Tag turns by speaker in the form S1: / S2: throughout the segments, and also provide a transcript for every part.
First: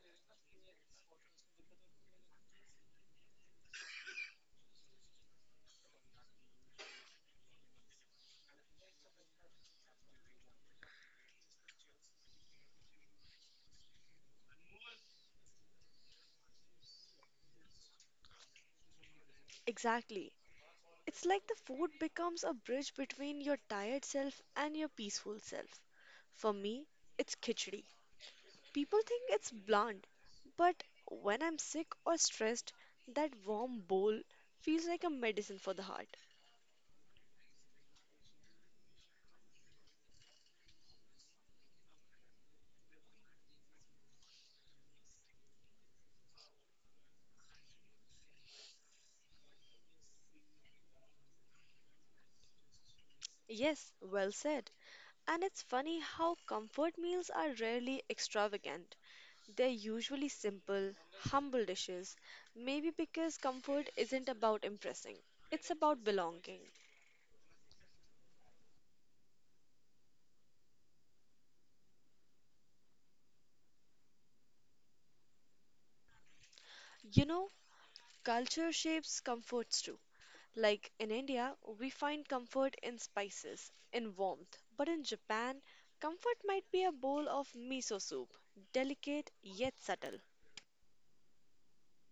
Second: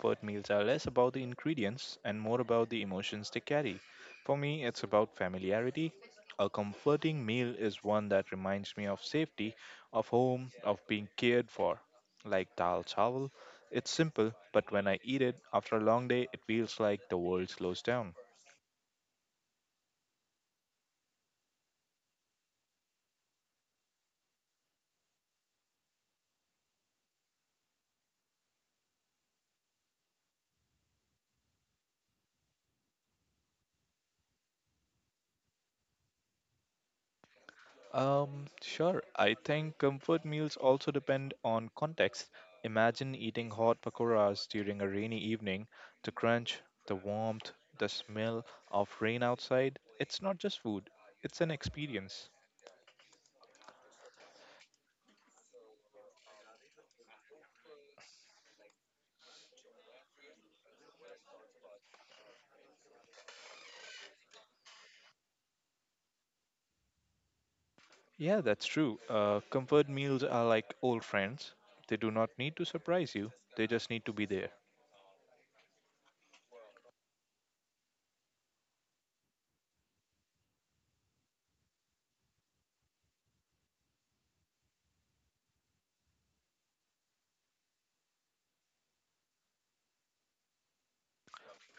S1: comfort meals are less about the ingredients and more about the emotions they carry. For me, it's about familiarity. A comforting meal is one that reminds me of safety, of home, of being cared for. Like dal chawal, it's simple, but when I eat it after a long day, it feels like the world slows down.
S2: Exactly. It's like the food becomes a bridge between your tired self and your peaceful self. For me, it's khichdi. People think it's bland, but when I'm sick or stressed, that warm bowl feels like a medicine for the heart.
S1: Sure. I think comfort meals also depend on context. Imagine eating hot pakoras during a rainy evening. The crunch, the warmth, the smell of rain outside. It's not just food, it's an experience.
S2: Yes, well said. And it's funny how comfort meals are rarely extravagant. They're usually simple, humble dishes, maybe because comfort isn't about impressing, it's about belonging.
S1: Yeah, that's true. Comfort meals are like old friends. They do not need to surprise you, they just need to be there.
S2: You know, culture shapes comforts too. Like in India, we find comfort in spices, in warmth. But in Japan, comfort might be a bowl of miso soup, delicate yet subtle.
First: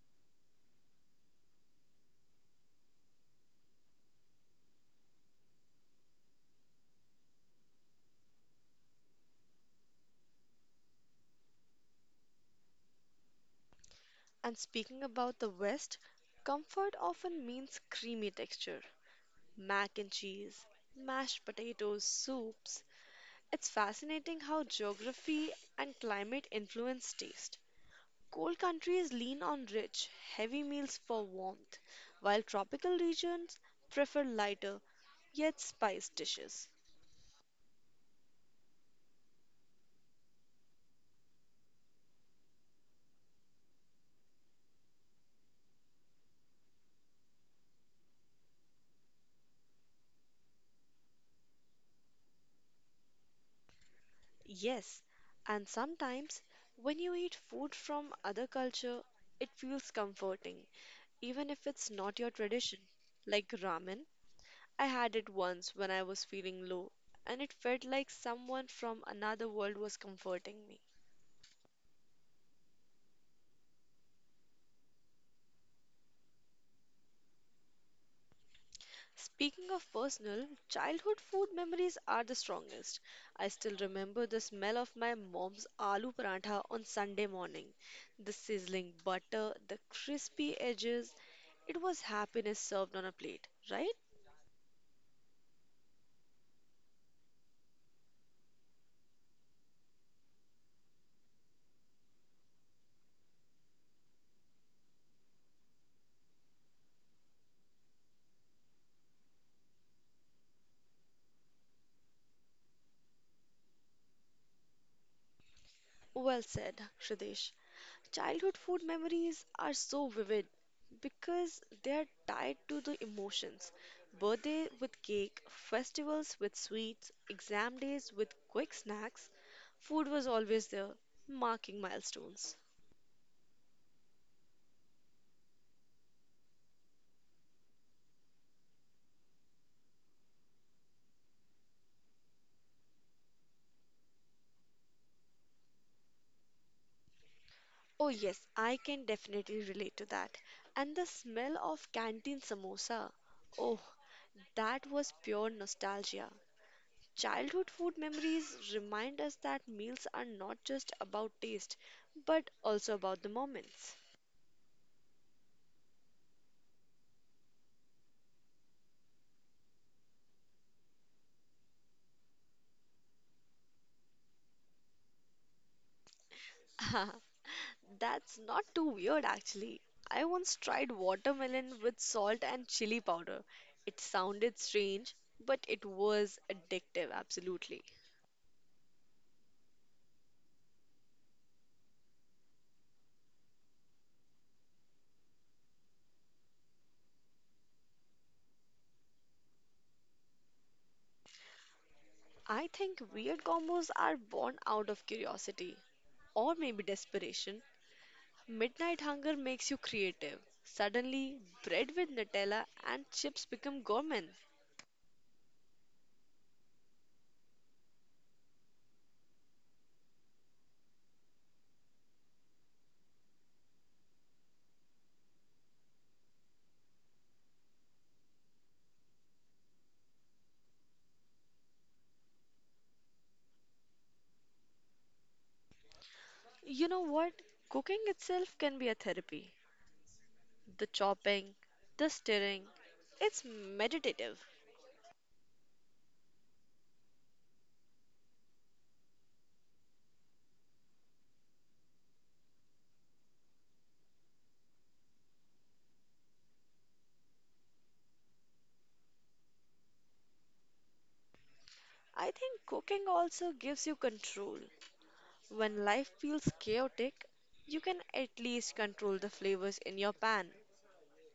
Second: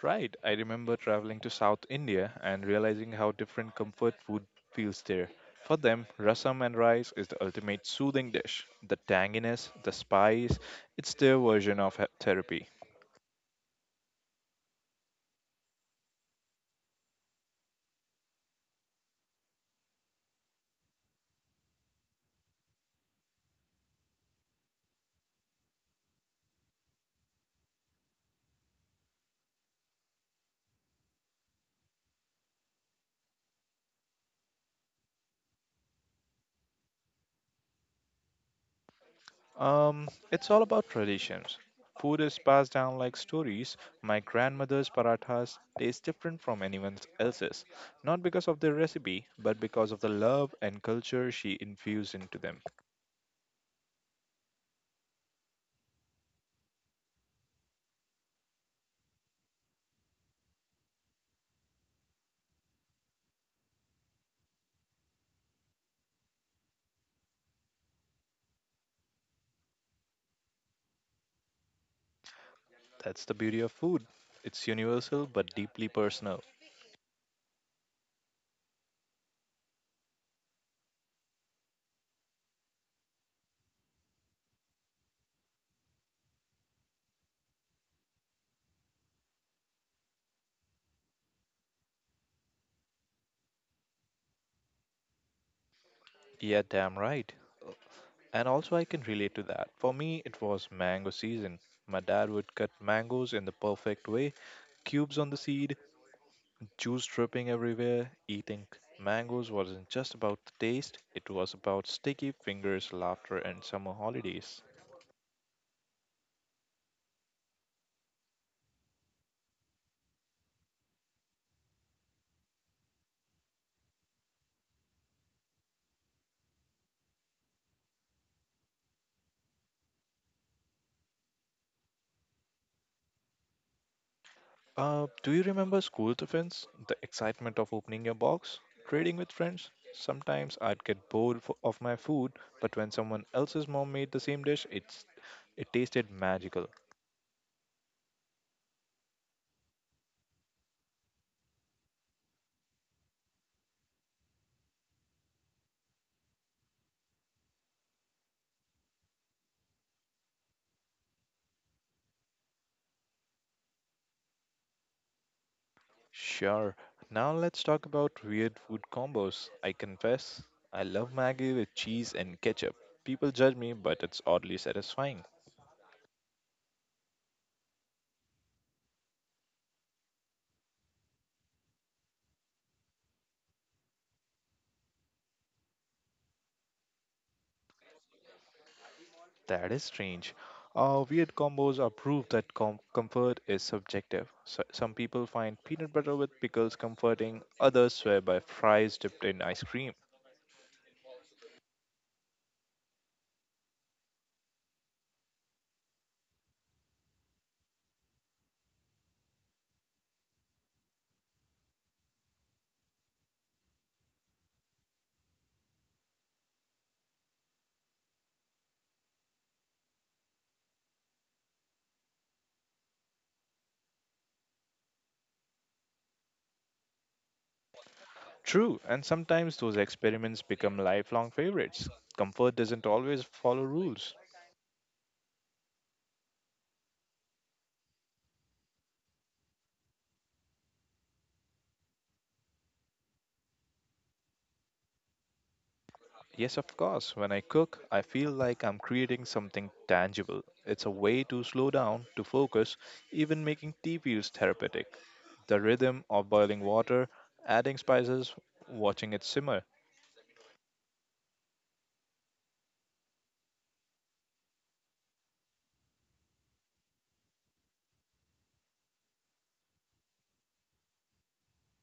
S1: Right. I remember traveling to South India and realizing how different comfort food feels there. For them, rasam and rice is the ultimate soothing dish. The tanginess, the spice, it's their version of therapy.
S2: And speaking about the West, comfort often means creamy texture, mac and cheese, mashed potatoes, soups. It's fascinating how geography and climate influence taste. Cold countries lean on rich, heavy meals for warmth, while tropical regions prefer lighter, yet spice dishes.
S1: It's all about traditions. Food is passed down like stories. My grandmother's parathas taste different from anyone else's, not because of the recipe, but because of the love and culture she infused into them.
S2: Yes, and sometimes when you eat food from other culture, it feels comforting, even if it's not your tradition. Like ramen, I had it once when I was feeling low, and it felt like someone from another world was comforting me.
S1: That's the beauty of food. It's universal but deeply personal.
S2: Speaking of personal, childhood food memories are the strongest. I still remember the smell of my mom's aloo paratha on Sunday morning, the sizzling butter, the crispy edges. It was happiness served on a plate, right?
S1: Yeah, damn right. And also, I can relate to that. For me, it was mango season. My dad would cut mangoes in the perfect way cubes on the seed, juice dripping everywhere. Eating mangoes wasn't just about the taste, it was about sticky fingers, laughter, and summer holidays.
S2: Well said, Shridesh. Childhood food memories are so vivid because they are tied to the emotions. Birthday with cake, festivals with sweets, exam days with quick snacks. Food was always there, marking milestones.
S1: Do you remember school defense? The excitement of opening your box? Trading with friends? Sometimes I'd get bored of my food, but when someone else's mom made the same dish, it tasted magical.
S2: Oh, yes, I can definitely relate to that. And the smell of canteen samosa. Oh, that was pure nostalgia. Childhood food memories remind us that meals are not just about taste, but also about the moments.
S1: Sure. Now let's talk about weird food combos. I confess, I love Maggie with cheese and ketchup. People judge me, but it's oddly satisfying.
S2: That's not too weird actually. I once tried watermelon with salt and chili powder. It sounded strange, but it was addictive, absolutely.
S1: That is strange. Weird combos are proof that comfort is subjective. Some people find peanut butter with pickles comforting, others swear by fries dipped in ice cream.
S2: I think weird combos are born out of curiosity or maybe desperation. Midnight hunger makes you creative. Suddenly, bread with Nutella and chips become gourmet.
S1: True, and sometimes those experiments become lifelong favorites. Comfort doesn't always follow rules.
S2: You know what? Cooking itself can be a therapy. The chopping, the stirring, it's meditative.
S1: Yes, of course. When I cook, I feel like I'm creating something tangible. It's a way to slow down, to focus, even making tea feels therapeutic. The rhythm of boiling water, adding spices, watching it simmer,
S2: I think cooking also gives you control. When life feels chaotic, you can at least control the flavors in your pan,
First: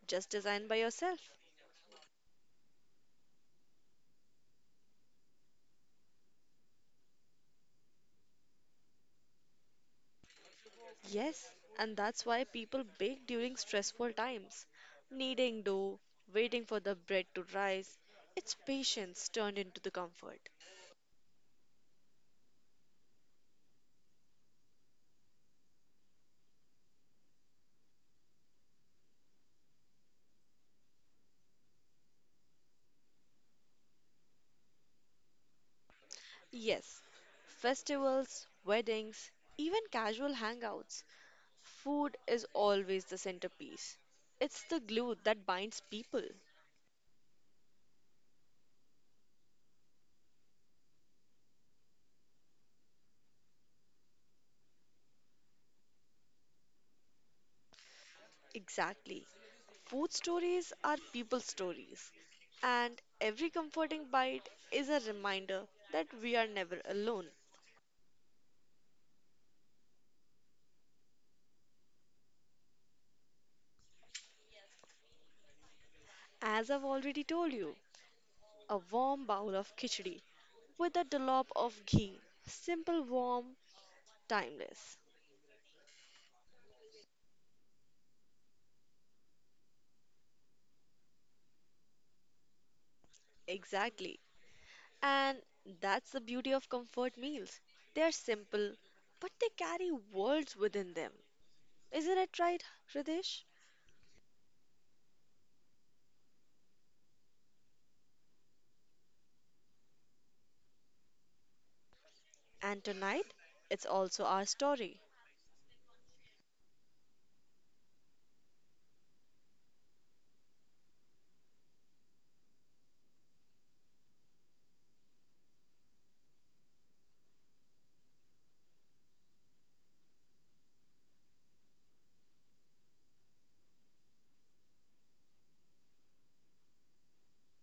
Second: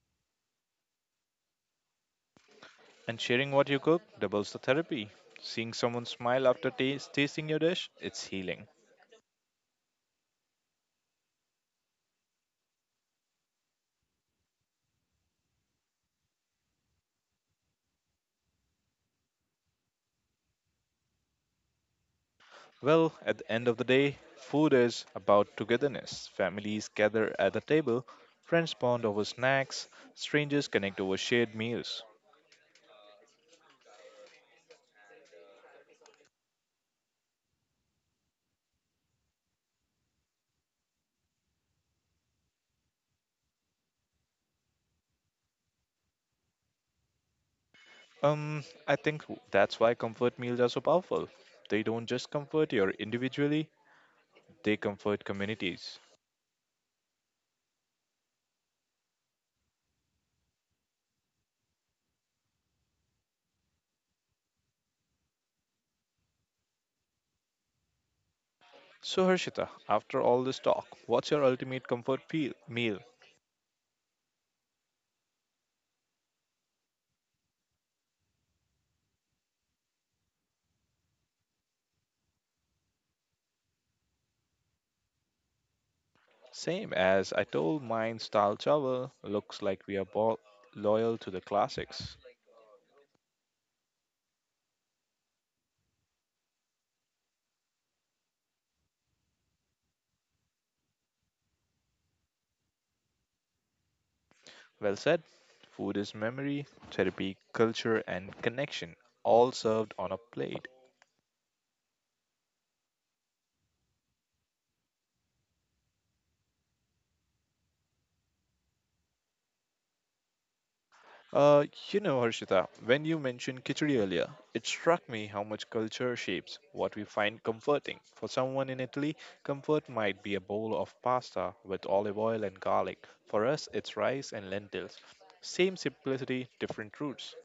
S2: just designed by yourself.
S1: and sharing what you cook doubles the therapy. Seeing someone smile after tasting your dish, it's healing.
S2: Yes, and that's why people bake during stressful times. Kneading dough, waiting for the bread to rise, it's patience turned into the comfort.
S1: Well, at the end of the day, food is about togetherness. Families gather at the table, friends bond over snacks, strangers connect over shared meals.
S2: Yes, festivals, weddings, even casual hangouts, food is always the centerpiece. It's the glue that binds people.
S1: I think that's why comfort meals are so powerful. They don't just comfort you individually, they comfort communities.
S2: Exactly. Food stories are people stories, and every comforting bite is a reminder that we are never alone.
S1: So, Harshita, after all this talk, what's your ultimate comfort meal?
S2: As I've already told you, a warm bowl of khichdi with a dollop of ghee. Simple, warm, timeless.
S1: Same as I told mine, style chawal. Looks like we are loyal to the classics.
S2: Exactly. And that's the beauty of comfort meals. They are simple, but they carry worlds within them. Isn't it right, Hridesh?
S1: Well said. Food is memory, therapy, culture, and connection, all served on a plate.
S2: And tonight, it's also our story.
S1: Uh, you know, Harshita, when you mentioned khichdi earlier, it struck me how much culture shapes what we find comforting. For someone in Italy, comfort might be a bowl of pasta with olive oil and garlic. For us, it's rice and lentils. Same simplicity, different roots.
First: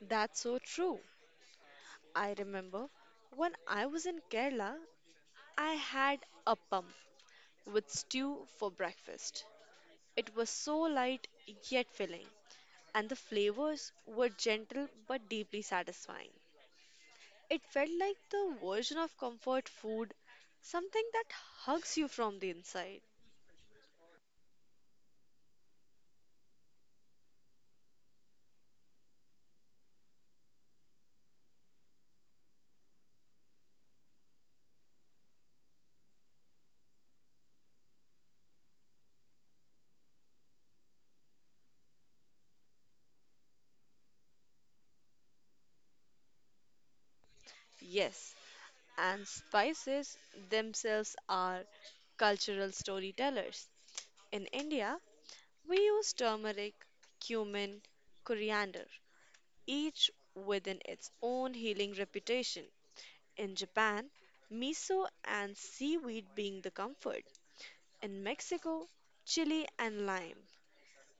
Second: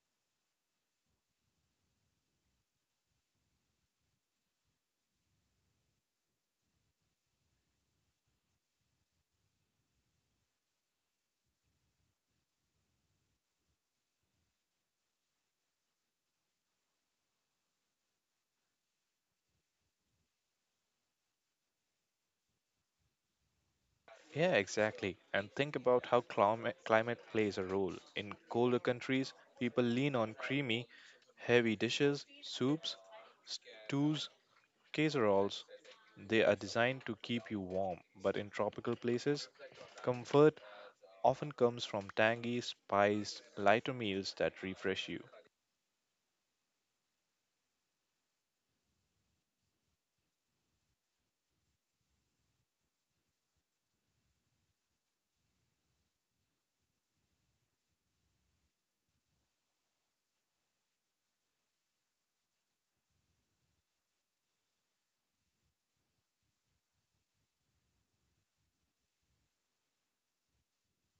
S2: That's so true. I remember when I was in Kerala, I had appam with stew for breakfast. It was so light yet filling, and the flavors were gentle but deeply satisfying. It felt like the version of comfort food, something that hugs you from the inside.
S1: Yeah, exactly. And think about how climate plays a role. In colder countries, people lean on creamy, heavy dishes, soups, stews, casseroles. They are designed to keep you warm, but in tropical places, comfort often comes from tangy, spiced, lighter meals that refresh you.
S2: Yes, and spices themselves are cultural storytellers. In India, we use turmeric, cumin, coriander each within its own healing reputation. In Japan, miso and seaweed being the comfort. In Mexico, chili and lime.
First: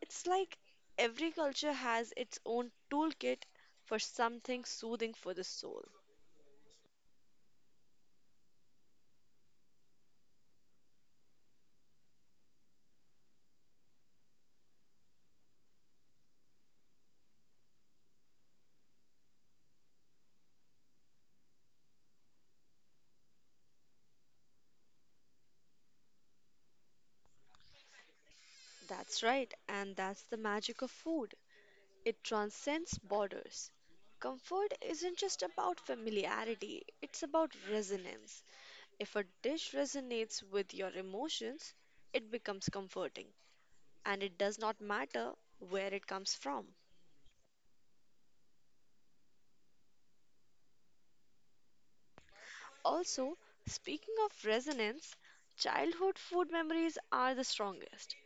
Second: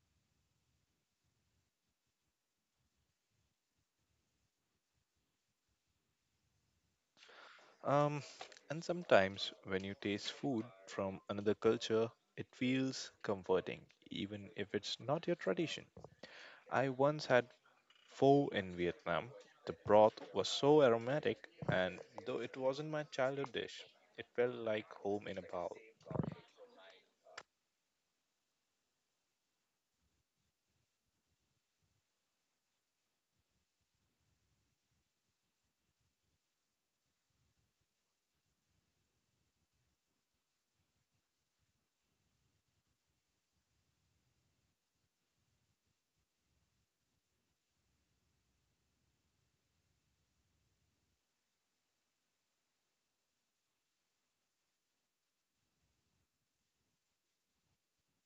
S2: It's like every culture has its own toolkit for something soothing for the soul.
S1: Um, and sometimes when you taste food from another culture, it feels comforting, even if it's not your tradition. I once had pho in Vietnam. The broth was so aromatic, and though it wasn't my childhood dish, it felt like home in a bowl.
S2: That's right, and that's the magic of food. It transcends borders. Comfort isn't just about familiarity, it's about resonance. If a dish resonates with your emotions, it becomes comforting, and it does not matter where it comes from. Also, speaking of resonance, childhood food memories are the strongest.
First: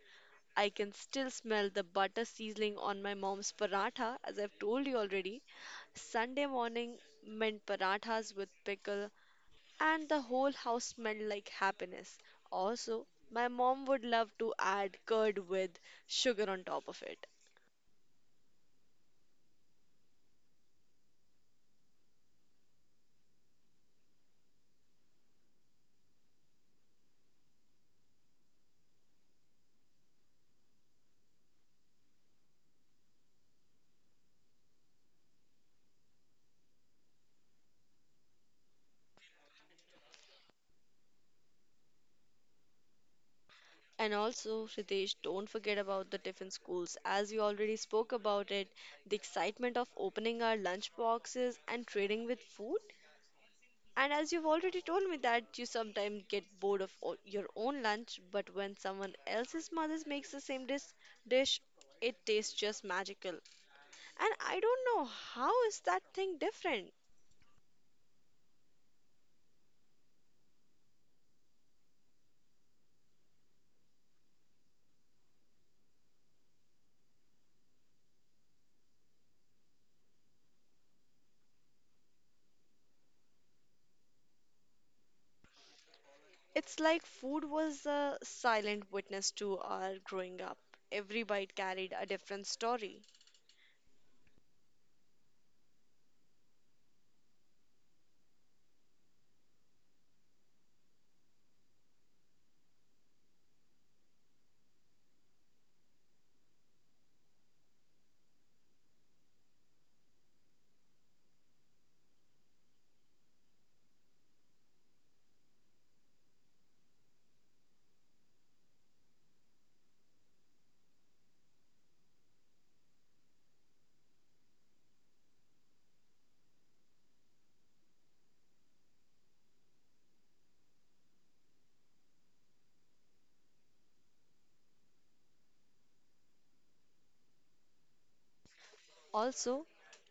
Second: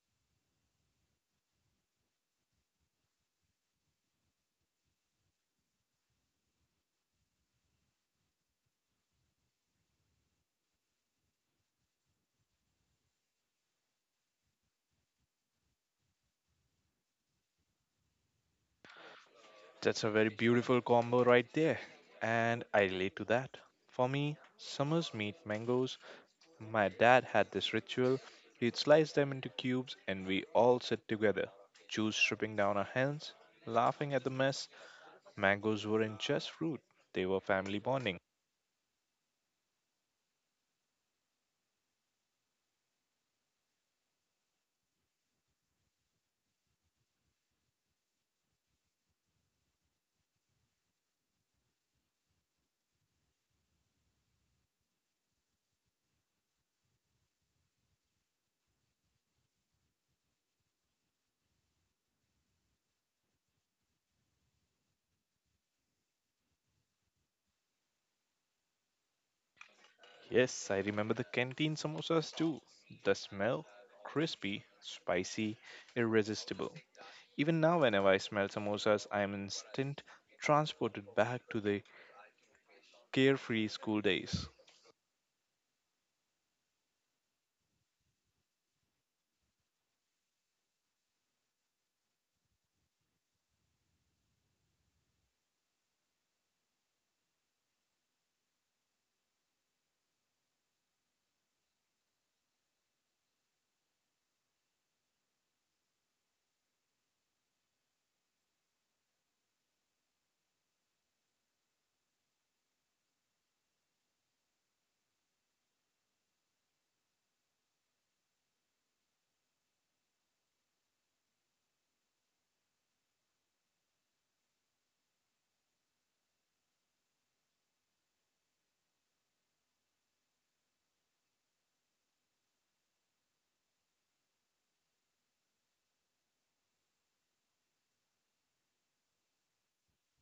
S2: I can still smell the butter sizzling on my mom's paratha, as I've told you already. Sunday morning meant parathas with pickle, and the whole house smelled like happiness. Also, my mom would love to add curd with sugar on top of it.
S1: That's a very beautiful combo right there. And I relate to that. For me, summers meet mangoes. My dad had this ritual. He'd slice them into cubes and we all sit together, juice dripping down our hands, laughing at the mess. Mangoes weren't just fruit, they were family bonding.
S2: And also, Ritesh, don't forget about the tiffin schools. As you already spoke about it, the excitement of opening our lunch boxes and trading with food. And as you've already told me that you sometimes get bored of your own lunch, but when someone else's mother makes the same dish, it tastes just magical. And I don't know how is that thing different.
S1: Yes, I remember the canteen samosas too. The smell, crispy, spicy, irresistible. Even now, whenever I smell samosas, I am instant transported back to the carefree school days.
S2: It's like food was a silent witness to our growing up. Every bite carried a different story. Also,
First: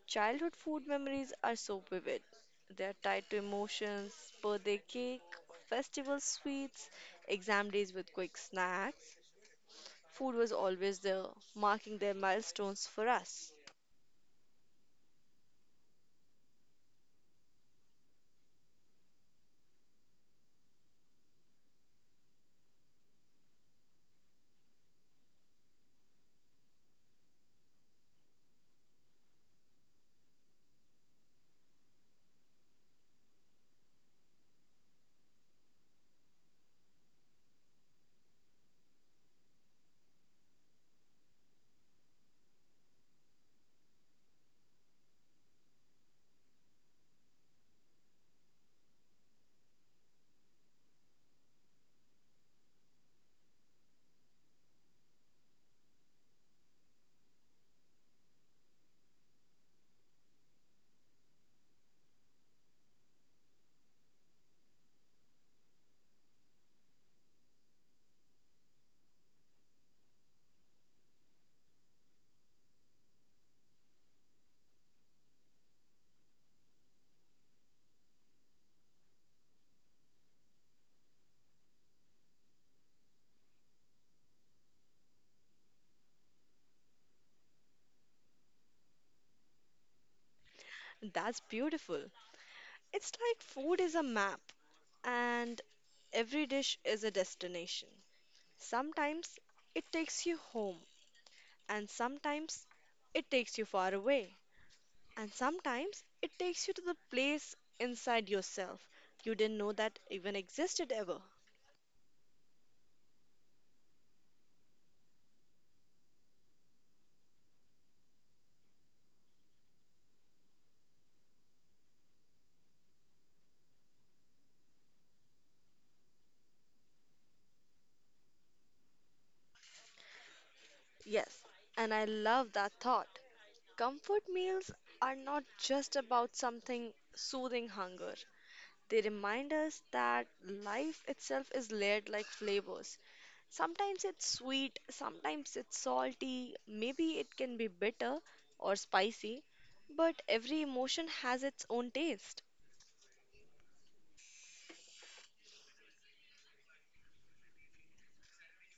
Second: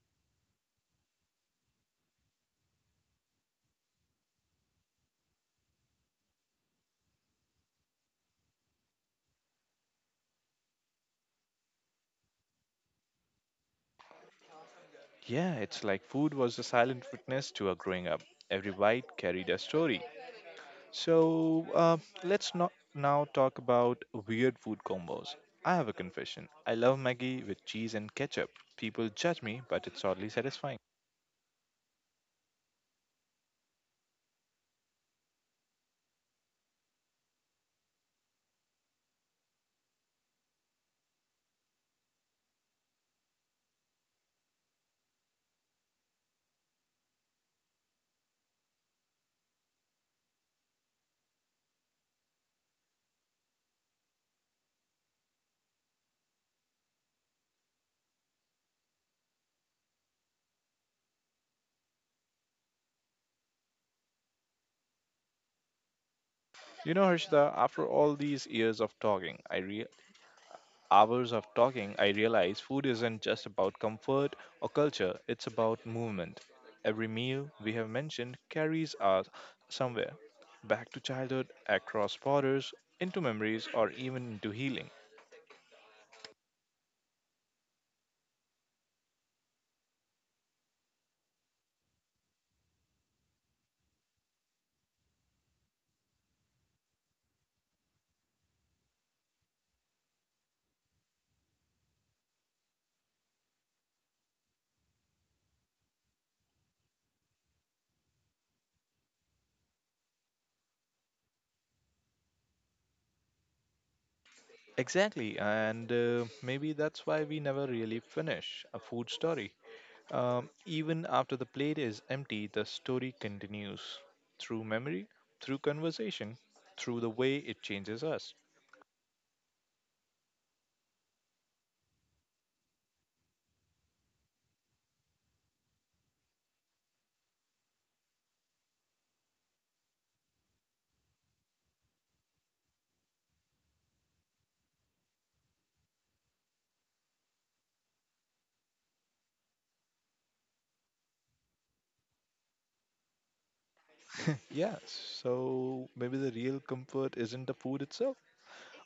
S2: childhood food memories are so vivid. They are tied to emotions, birthday cake, festival sweets, exam days with quick snacks. Food was always there, marking their milestones for us.
S1: Yeah, it's like food was a silent witness to our growing up. Every bite carried a story. So let's not now talk about weird food combos. I have a confession. I love Maggie with cheese and ketchup. People judge me, but it's oddly satisfying. You know, Harshita, after all these years of talking, hours of talking, I realized food isn't just about comfort or culture, it's about movement. Every meal we have mentioned carries us somewhere back to childhood, across borders, into memories, or even into healing.
S2: That's beautiful. It's like food is a map, and every dish is a destination. Sometimes it takes you home, and sometimes it takes you far away. And sometimes it takes you to the place inside yourself you didn't know that even existed ever.
S1: Exactly, and maybe that's why we never really finish a food story. Even after the plate is empty, the story continues through memory, through conversation, through the way it changes us.
S2: Yes, and I love that thought. Comfort meals are not just about something soothing hunger, they remind us that life itself is layered like flavors. Sometimes it's sweet, sometimes it's salty, maybe it can be bitter or spicy, but every emotion has its own taste.
S1: Yeah, so maybe the real comfort isn't the food itself,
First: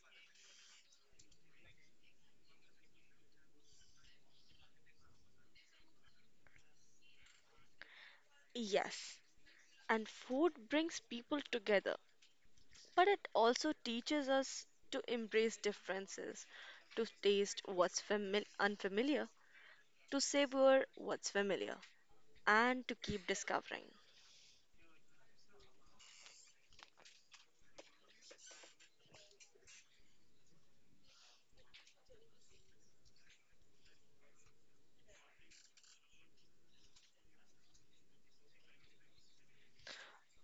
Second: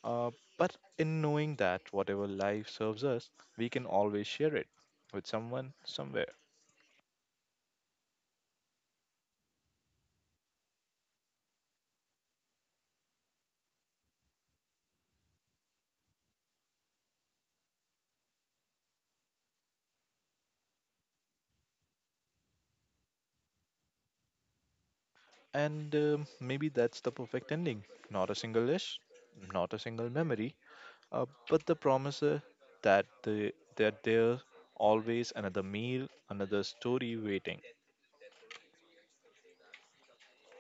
S1: uh, but in knowing that whatever life serves us, we can always share it with someone somewhere.
S2: Yes, and food brings people together, but it also teaches us to embrace differences, to taste unfamiliar, to savor what's familiar, and to keep discovering.
S1: And maybe that's the perfect ending. Not a single dish, not a single memory, but the promise that the that there's always another meal, another story waiting.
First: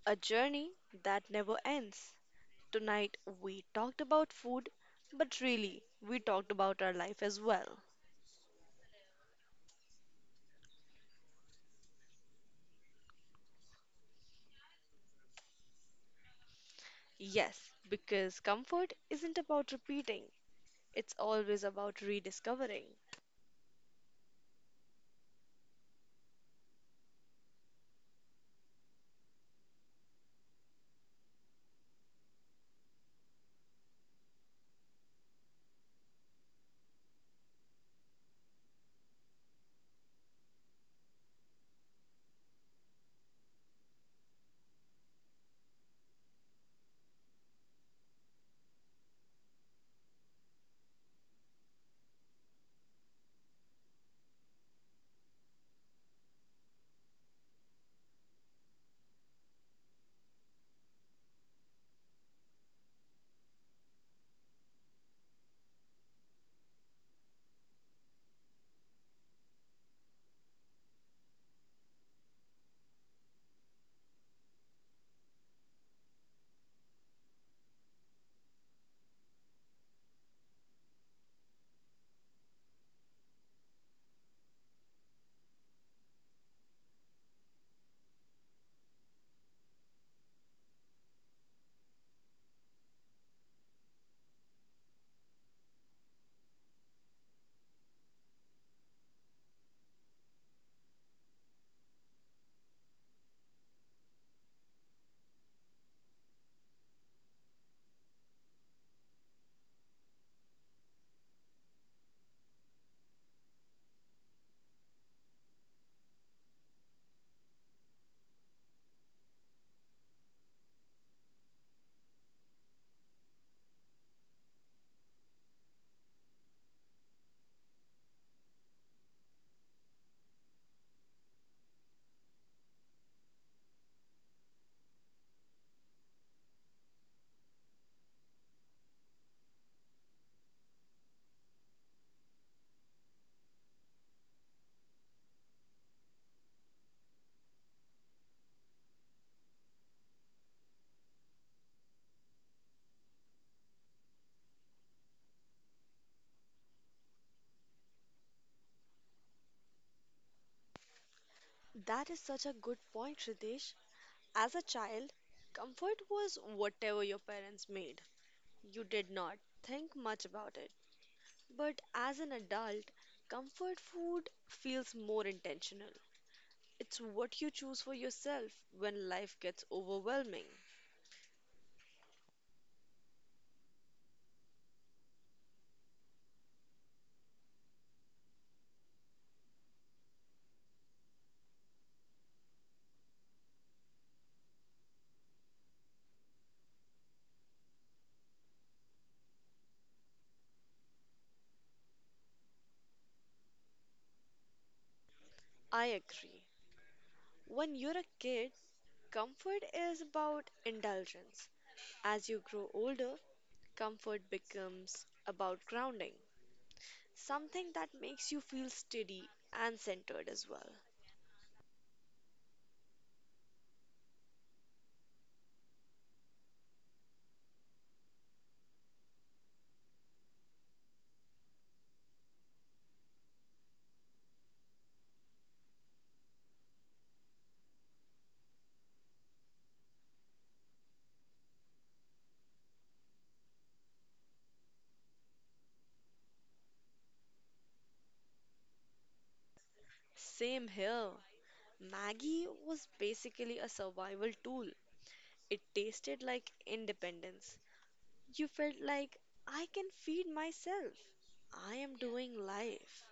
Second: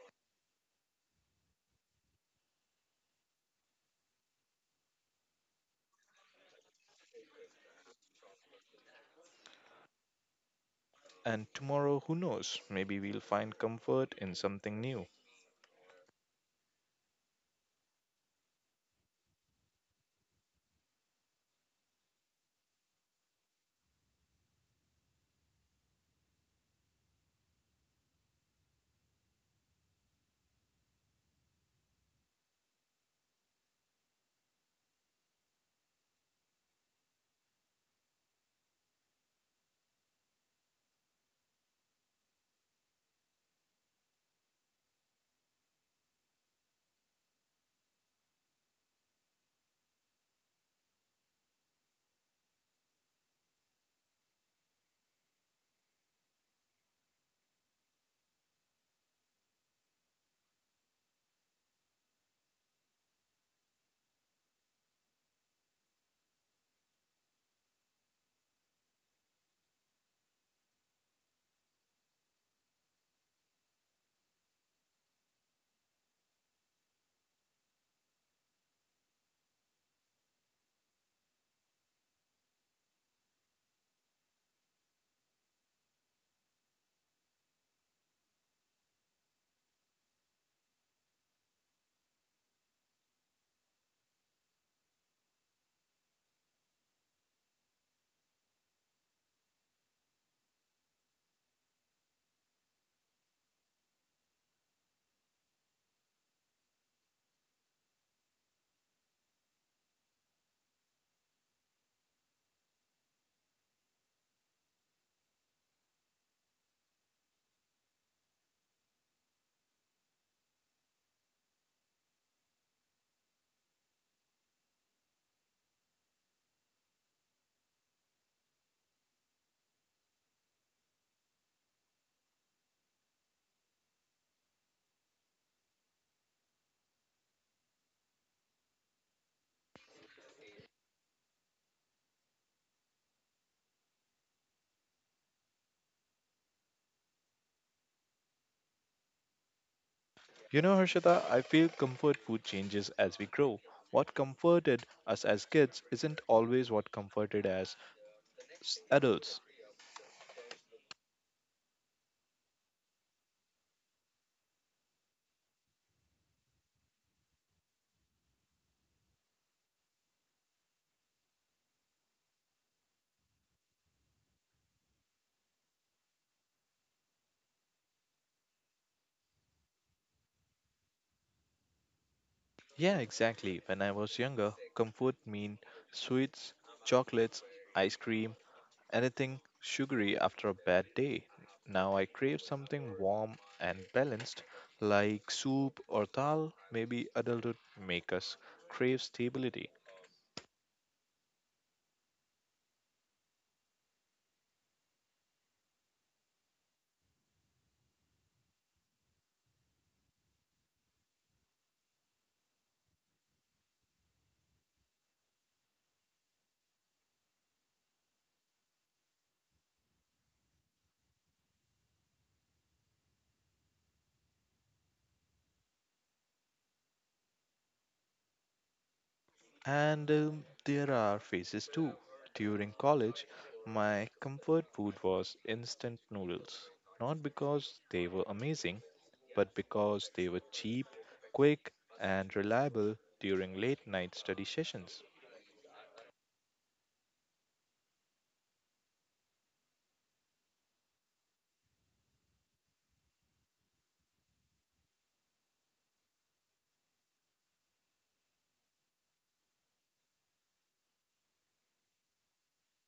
S2: A journey that never ends. Tonight, we talked about food, but really, we talked about our life as well.
S1: And tomorrow, who knows? Maybe we'll find comfort in something new.
S2: Yes, because comfort isn't about repeating, it's always about rediscovering.
S1: You know, Harshita, I feel comfort food changes as we grow. What comforted us as kids isn't always what comforted us as adults.
S2: That is such a good point, Shridesh. As a child, comfort was whatever your parents made. You did not think much about it. But as an adult, comfort food feels more intentional. It's what you choose for yourself when life gets overwhelming.
S1: Yeah, exactly. When I was younger, comfort meant sweets, chocolates, ice cream, anything sugary after a bad day. Now I crave something warm and balanced, like soup or dal. Maybe adulthood makes us crave stability.
S2: I agree. When you're a kid, comfort is about indulgence. As you grow older, comfort becomes about grounding, something that makes you feel steady and centered as well.
S1: And there are phases too. During college, my comfort food was instant noodles. Not because they were amazing, but because they were cheap, quick, and reliable during late night study sessions.
S2: Same here. Maggie was basically a survival tool. It tasted like independence. You felt like, I can feed myself. I am doing life.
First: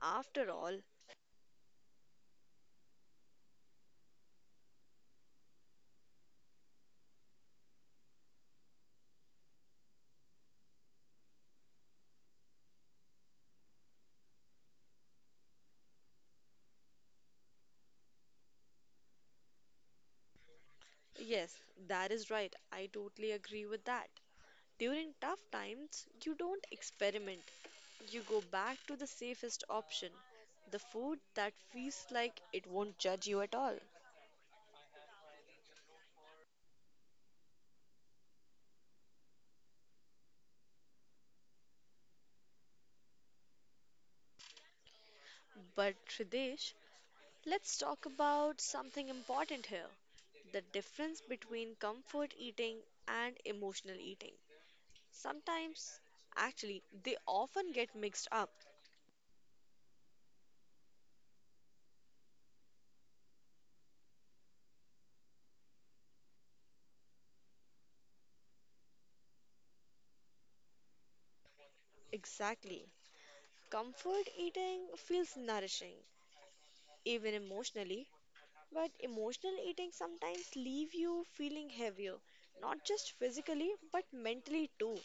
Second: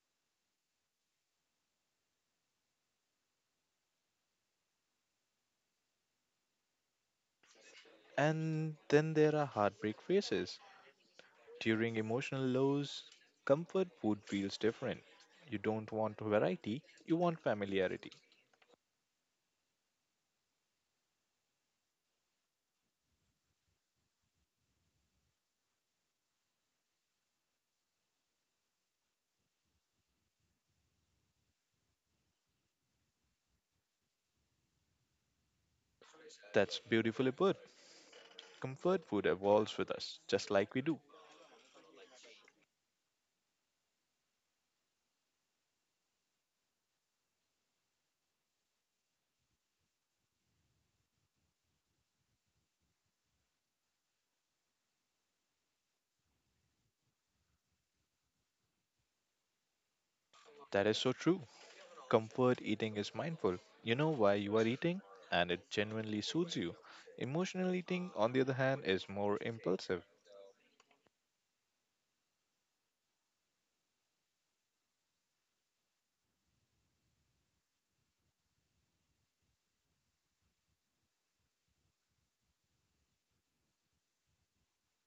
S2: After all,
S1: And then there are heartbreak phases. During emotional lows, comfort food feels different. You don't want variety, you want familiarity.
S2: yes, that is right. I totally agree with that. During tough times, you don't experiment. You go back to the safest option, the food that feels like it won't judge you at all.
S1: That's beautifully put. Comfort food evolves with us, just like we do.
S2: But Tridesh, let's talk about something important here, the difference between comfort eating and emotional eating. Sometimes, actually, they often get mixed up.
S1: That is so true. Comfort eating is mindful. You know why you are eating, and it genuinely soothes you. Emotional eating, on the other hand, is more impulsive.
S2: Exactly. Comfort eating feels nourishing, even emotionally, but emotional eating sometimes leave you feeling heavier, not just physically, but mentally too.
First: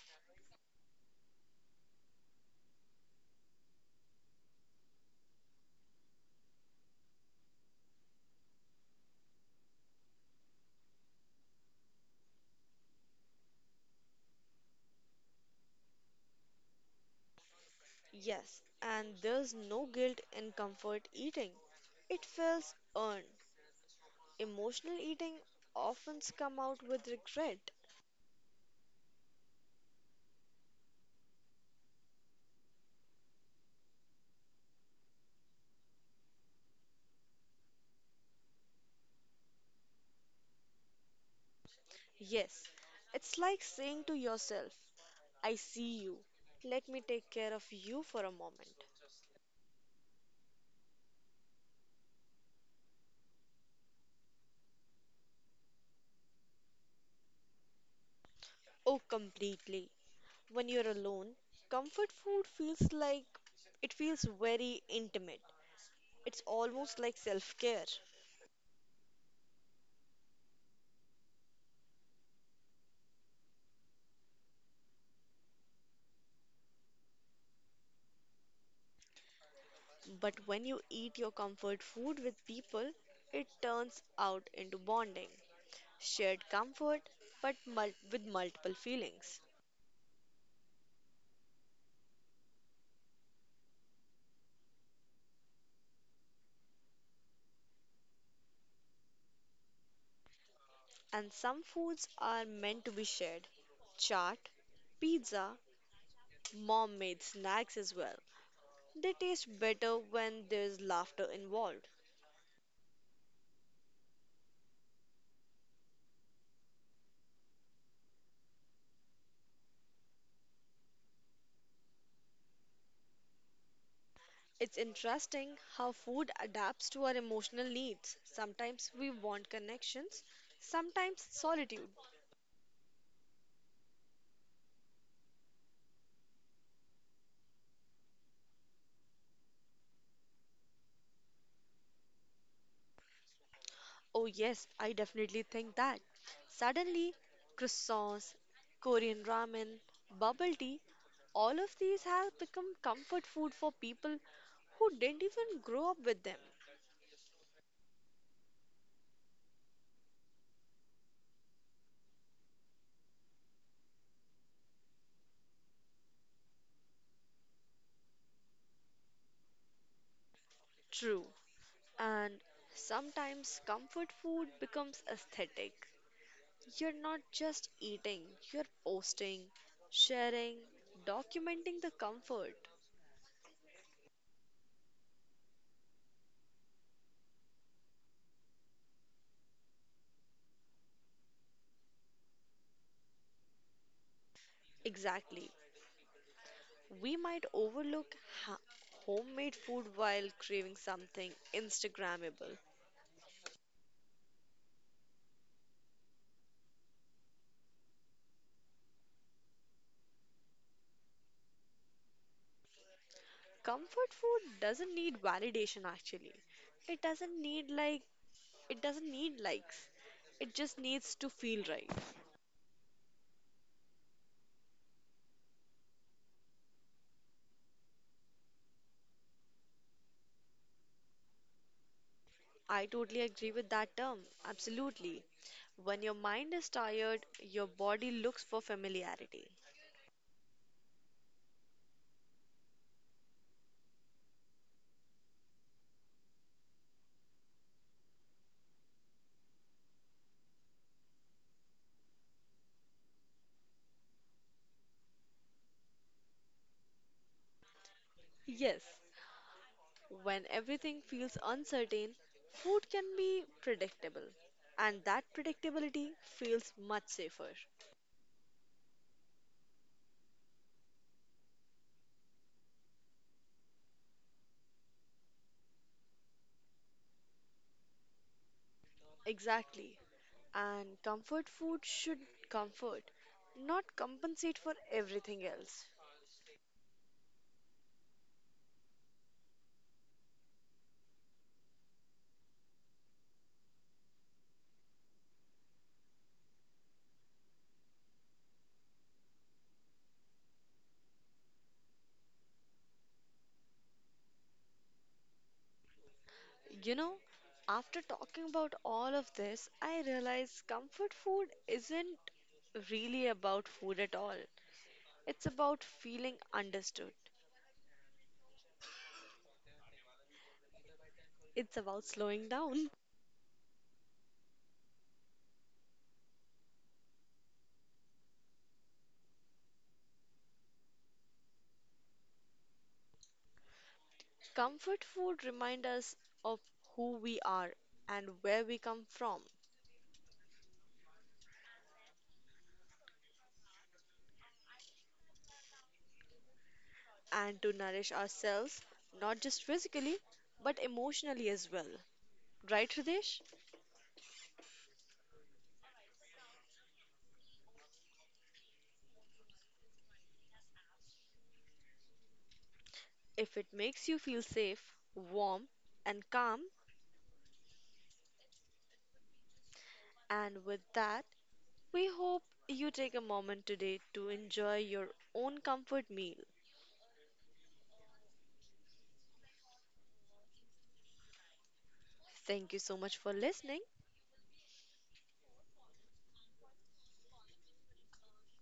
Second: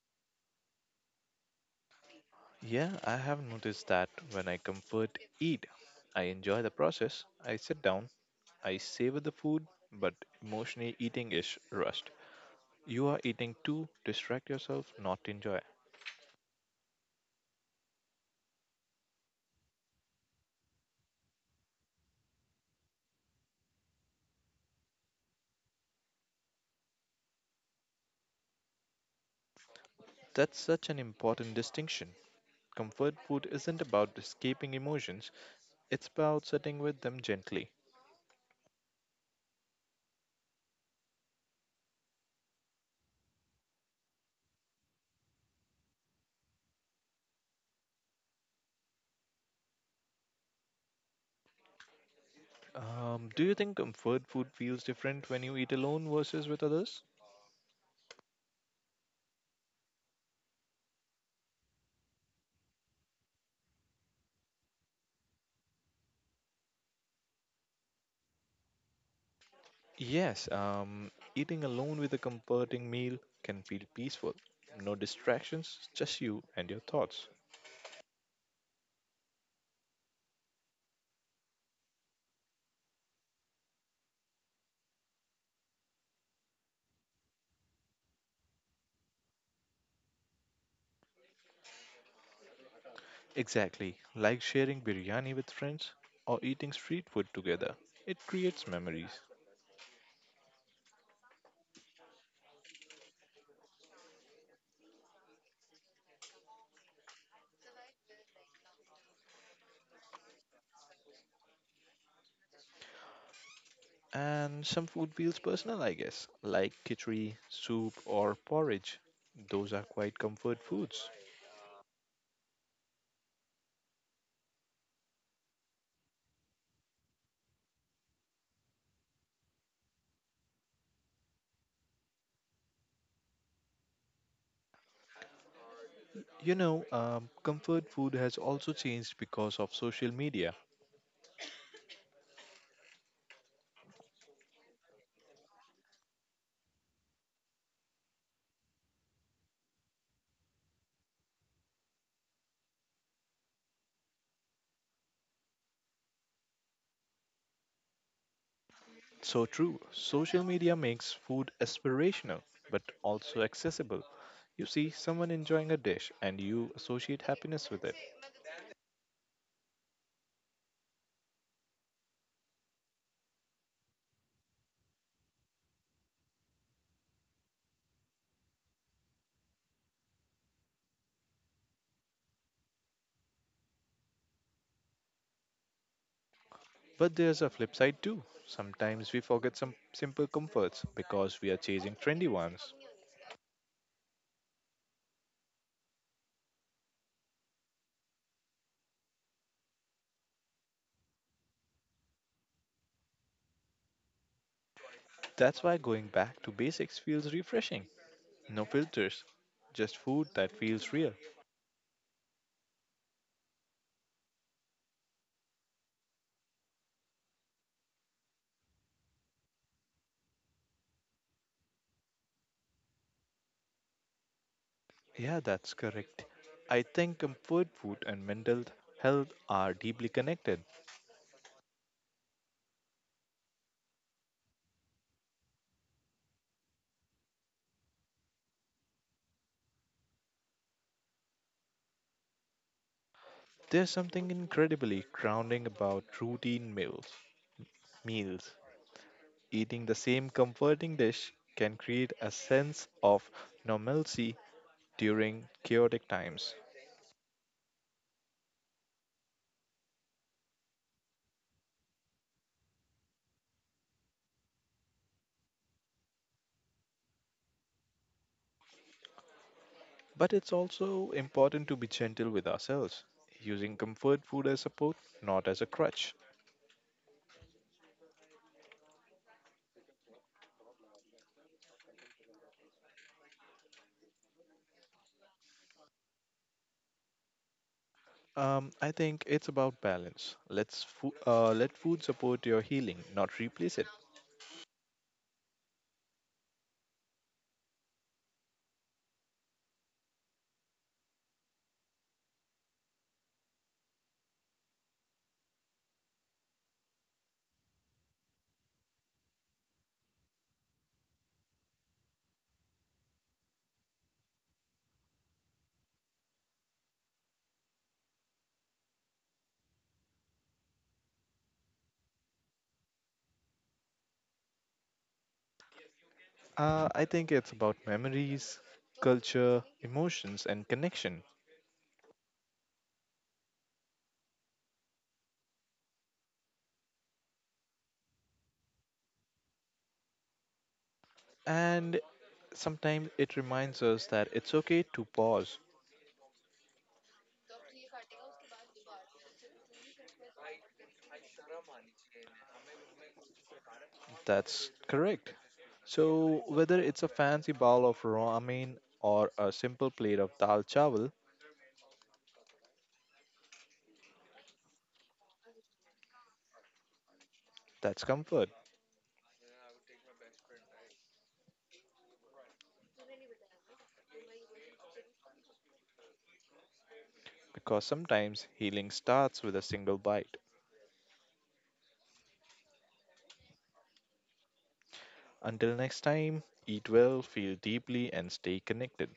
S1: Yeah, I have noticed that when I comfort eat, I enjoy the process. I sit down, I savor the food, but emotionally eating is rushed. You are eating to distract yourself, not to enjoy.
S2: Yes, and there's no guilt in comfort eating. It feels earned. Emotional eating often comes out with regret.
S1: That's such an important distinction. Comfort food isn't about escaping emotions, it's about sitting with them gently.
S2: Yes, it's like saying to yourself, I see you. Let me take care of you for a moment.
S1: Do you think comfort food feels different when you eat alone versus with others?
S2: Oh, completely. When you're alone, comfort food feels like it feels very intimate. It's almost like self care.
S1: Yes, eating alone with a comforting meal can feel peaceful. No distractions, just you and your thoughts.
S2: But when you eat your comfort food with people, it turns out into bonding, shared comfort, but with multiple feelings.
S1: Exactly, like sharing biryani with friends or eating street food together. It creates memories.
S2: And some foods are meant to be shared. Chaat, pizza, mom made snacks as well. They taste better when there's laughter involved.
S1: And some food feels personal, I guess, like khichdi, soup, or porridge. Those are quite comfort foods.
S2: It's interesting how food adapts to our emotional needs. Sometimes we want connections, sometimes solitude.
S1: You know, comfort food has also changed because of social media.
S2: Oh, yes, I definitely think that. Suddenly, croissants, Korean ramen, bubble tea, all of these have become comfort food for people who didn't even grow up with them.
S1: So true. Social media makes food aspirational, but also accessible. You see someone enjoying a dish and you associate happiness with it.
S2: True. And sometimes comfort food becomes aesthetic. You're not just eating, you're posting, sharing, documenting the comfort.
S1: But there's a flip side too. Sometimes we forget some simple comforts because we are chasing trendy ones.
S2: Exactly. We might overlook ha- homemade food while craving something Instagrammable.
S1: That's why going back to basics feels refreshing. No filters, just food that feels real.
S2: Comfort food doesn't need validation actually. It doesn't need like it doesn't need likes. It just needs to feel right.
S1: Yeah, that's correct. I think comfort food and mental health are deeply connected.
S2: I totally agree with that term. Absolutely. When your mind is tired, your body looks for familiarity.
S1: There's something incredibly grounding about routine meals. Meals. Eating the same comforting dish can create a sense of normalcy during chaotic times.
S2: Yes, when everything feels uncertain, food can be predictable, and that predictability feels much safer.
S1: But it's also important to be gentle with ourselves, using comfort food as support, not as a crutch.
S2: Exactly. And comfort food should comfort, not compensate for everything else.
S1: I think it's about balance. Let food support your healing, not replace it.
S2: You know, after talking about all of this, I realize comfort food isn't really about food at all. It's about feeling understood. It's about slowing down.
S1: I think it's about memories, culture, emotions, and connection.
S2: Comfort food reminds us of who we are and where we come from,
S1: And sometimes it reminds us that it's okay to pause.
S2: and to nourish ourselves, not just physically, but emotionally as well. Right, Hridesh?
S1: That's correct. So, whether it's a fancy bowl of ramen or a simple plate of dal chawal,
S2: If it makes you feel safe, warm, and calm,
S1: that's comfort
S2: and with that, we hope you take a moment today to enjoy your own comfort meal.
S1: because sometimes healing starts with a single bite.
S2: Thank you so much for listening.
S1: Until next time, eat well, feel deeply, and stay connected.